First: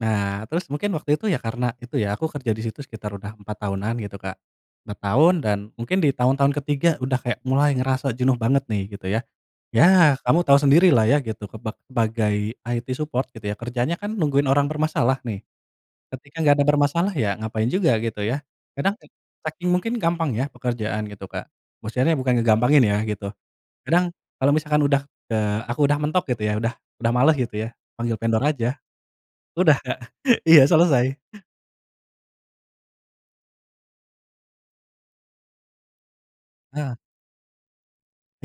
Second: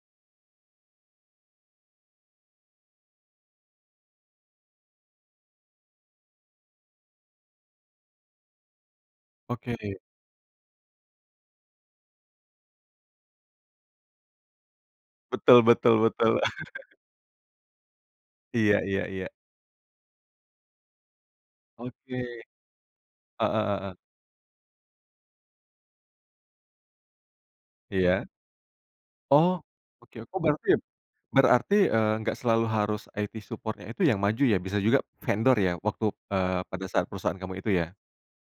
Nah terus mungkin waktu itu ya karena itu ya, aku kerja di situ sekitar udah 4 tahunan gitu, Kak. 4 tahun dan mungkin di tahun tahun ke-3 udah kayak mulai ngerasa jenuh banget nih gitu ya. Oke. Ya kamu tahu sendiri lah ya gitu keba sebagai IT support gitu ya, kerjanya kan nungguin orang bermasalah nih, Betul betul ketika betul. gak ada bermasalah ya ngapain juga gitu ya, Iya kadang iya iya. saking mungkin gampang ya pekerjaan gitu Kak, Oke. maksudnya bukan ngegampangin ya gitu, Heeh heeh. kadang kalau misalkan udah, eee, aku udah mentok gitu ya, udah udah malas gitu ya, panggil Iya. vendor aja. Oh Udah Kak, oke, oh iya berarti selesai. berarti, eee, nggak selalu harus IT support-nya itu yang maju ya, bisa juga vendor ya waktu, eee, pada Nah. saat perusahaan kamu itu ya?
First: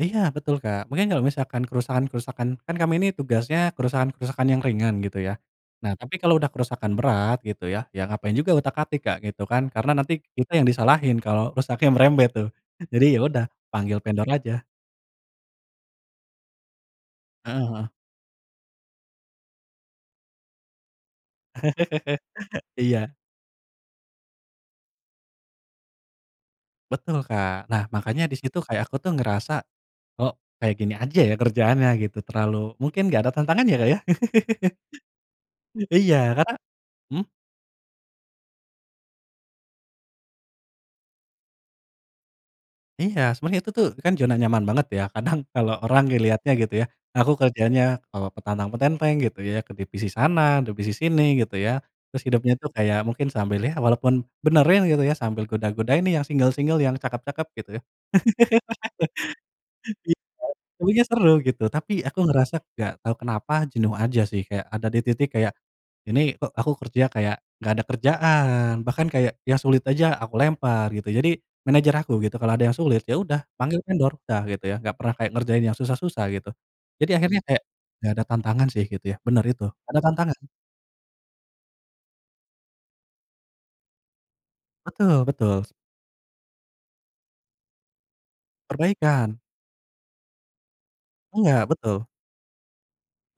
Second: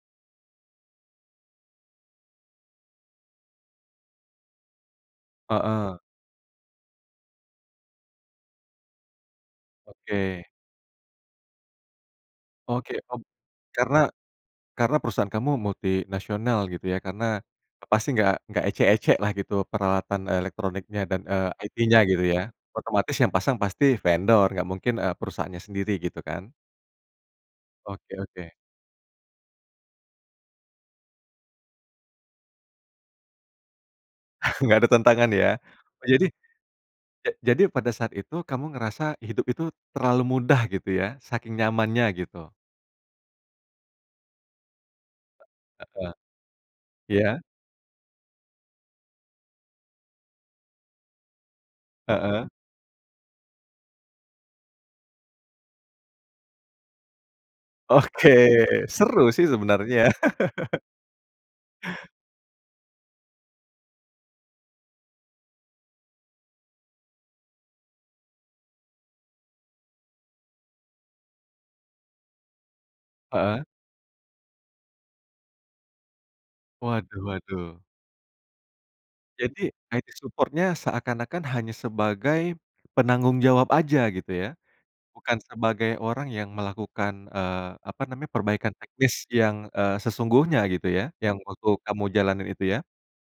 Iya betul Kak, mungkin kalau misalkan kerusakan-kerusakan kan kami ini tugasnya kerusakan-kerusakan yang ringan gitu ya. Nah Heeh. tapi kalau udah kerusakan berat gitu ya, ya ngapain juga utak-atik Kak, gitu kan. Karena nanti Oke. kita yang disalahin kalau rusaknya merembet tuh. Oke Jadi ya ob udah karena panggil vendor aja. karena perusahaan kamu multinasional gitu ya, karena Heeh heeh. pasti gak gak ecek-ecek lah gitu peralatan elektroniknya dan, eee, IT-nya gitu ya, Iya. otomatis yang pasang pasti vendor gak mungkin, eee, perusahaannya sendiri gitu kan? Betul, Kak. Nah, Oke makanya di oke situ kayak aku tuh ngerasa, kok kayak gini aja ya kerjaannya gitu, terlalu mungkin gak ada tantangan ya, Kak ya? Gak ada tantangan ya? Iya Jadi karena hmm. ja jadi pada saat itu kamu ngerasa hidup itu terlalu mudah gitu ya saking nyamannya gitu. Iya sebenernya itu tuh kan zona nyaman banget ya, kadang kalau orang Heeh. ngeliatnya gitu ya, aku Iya. kerjanya kalau petantang-petenteng gitu ya ke divisi sana, divisi sini gitu ya, terus Heeh. hidupnya tuh kayak mungkin sambil ya walaupun benerin gitu ya, sambil goda godain nih yang single-single, yang cakep-cakep gitu. Oke seru sih sebenarnya Iya, tapinya seru gitu. Tapi aku ngerasa gak tahu kenapa jenuh aja sih, kayak ada di titik kayak ini kok aku kerja kayak gak ada kerjaan, bahkan kayak yang sulit aja aku lempar gitu. Jadi manajer aku gitu kalau ada yang sulit, ya udah Heeh. panggil vendor, udah gitu ya gak pernah kayak ngerjain yang susah-susah gitu. Jadi Waduh akhirnya kayak waduh. gak ada tantangan sih gitu ya, bener itu, Jadi ga ada IT tantangan support-nya seakan-akan hanya sebagai penanggung jawab aja gitu ya? Betul Bukan betul s sebagai orang yang melakukan, eee, apa namanya perbaikan teknis Perbaikan. yang, eee, sesungguhnya gitu ya yang Enggak, waktu kamu betul. jalanin itu ya.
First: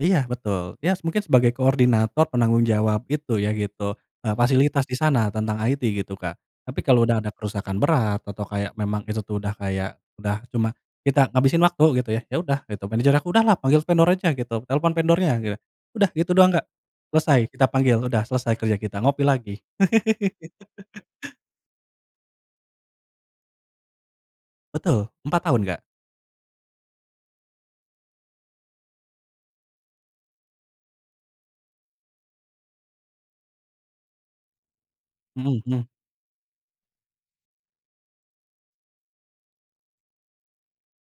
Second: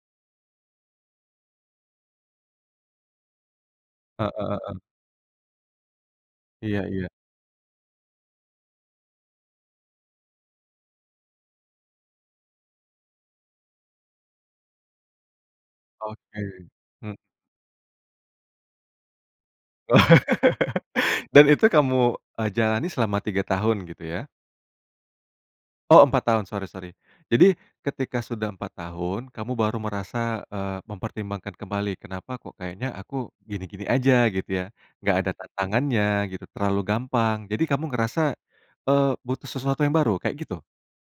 Iya betul, ya s mungkin sebagai koordinator penanggung jawab gitu ya gitu, Heeh eee, heeh. fasilitas di sana tentang IT gitu, Kak. Tapi Iya kalau iya. udah ada kerusakan berat, atau kayak memang itu tuh udah kayak, udah, cuma kita ngabisin waktu gitu ya. Ya udah gitu manajer aku, "Udahlah panggil vendor aja," gitu, "telepon vendornya," gitu. Udah gitu doang Kak, Oke hmm. selesai kita panggil, udah selesai kerja kita ngopi lagi. Dan itu kamu, eee, jalani selama 3 tahun gitu ya? Betul, 4 tahun, Kak. Oh 4 tahun sorry sorry. Jadi ketika sudah 4 tahun, kamu baru merasa, eee, mempertimbangkan kembali kenapa kok kayaknya aku gini-gini aja gitu ya? Nggak ada Mhm mhm. tantangannya gitu terlalu gampang jadi kamu ngerasa, eee, butuh sesuatu yang baru kayak gitu?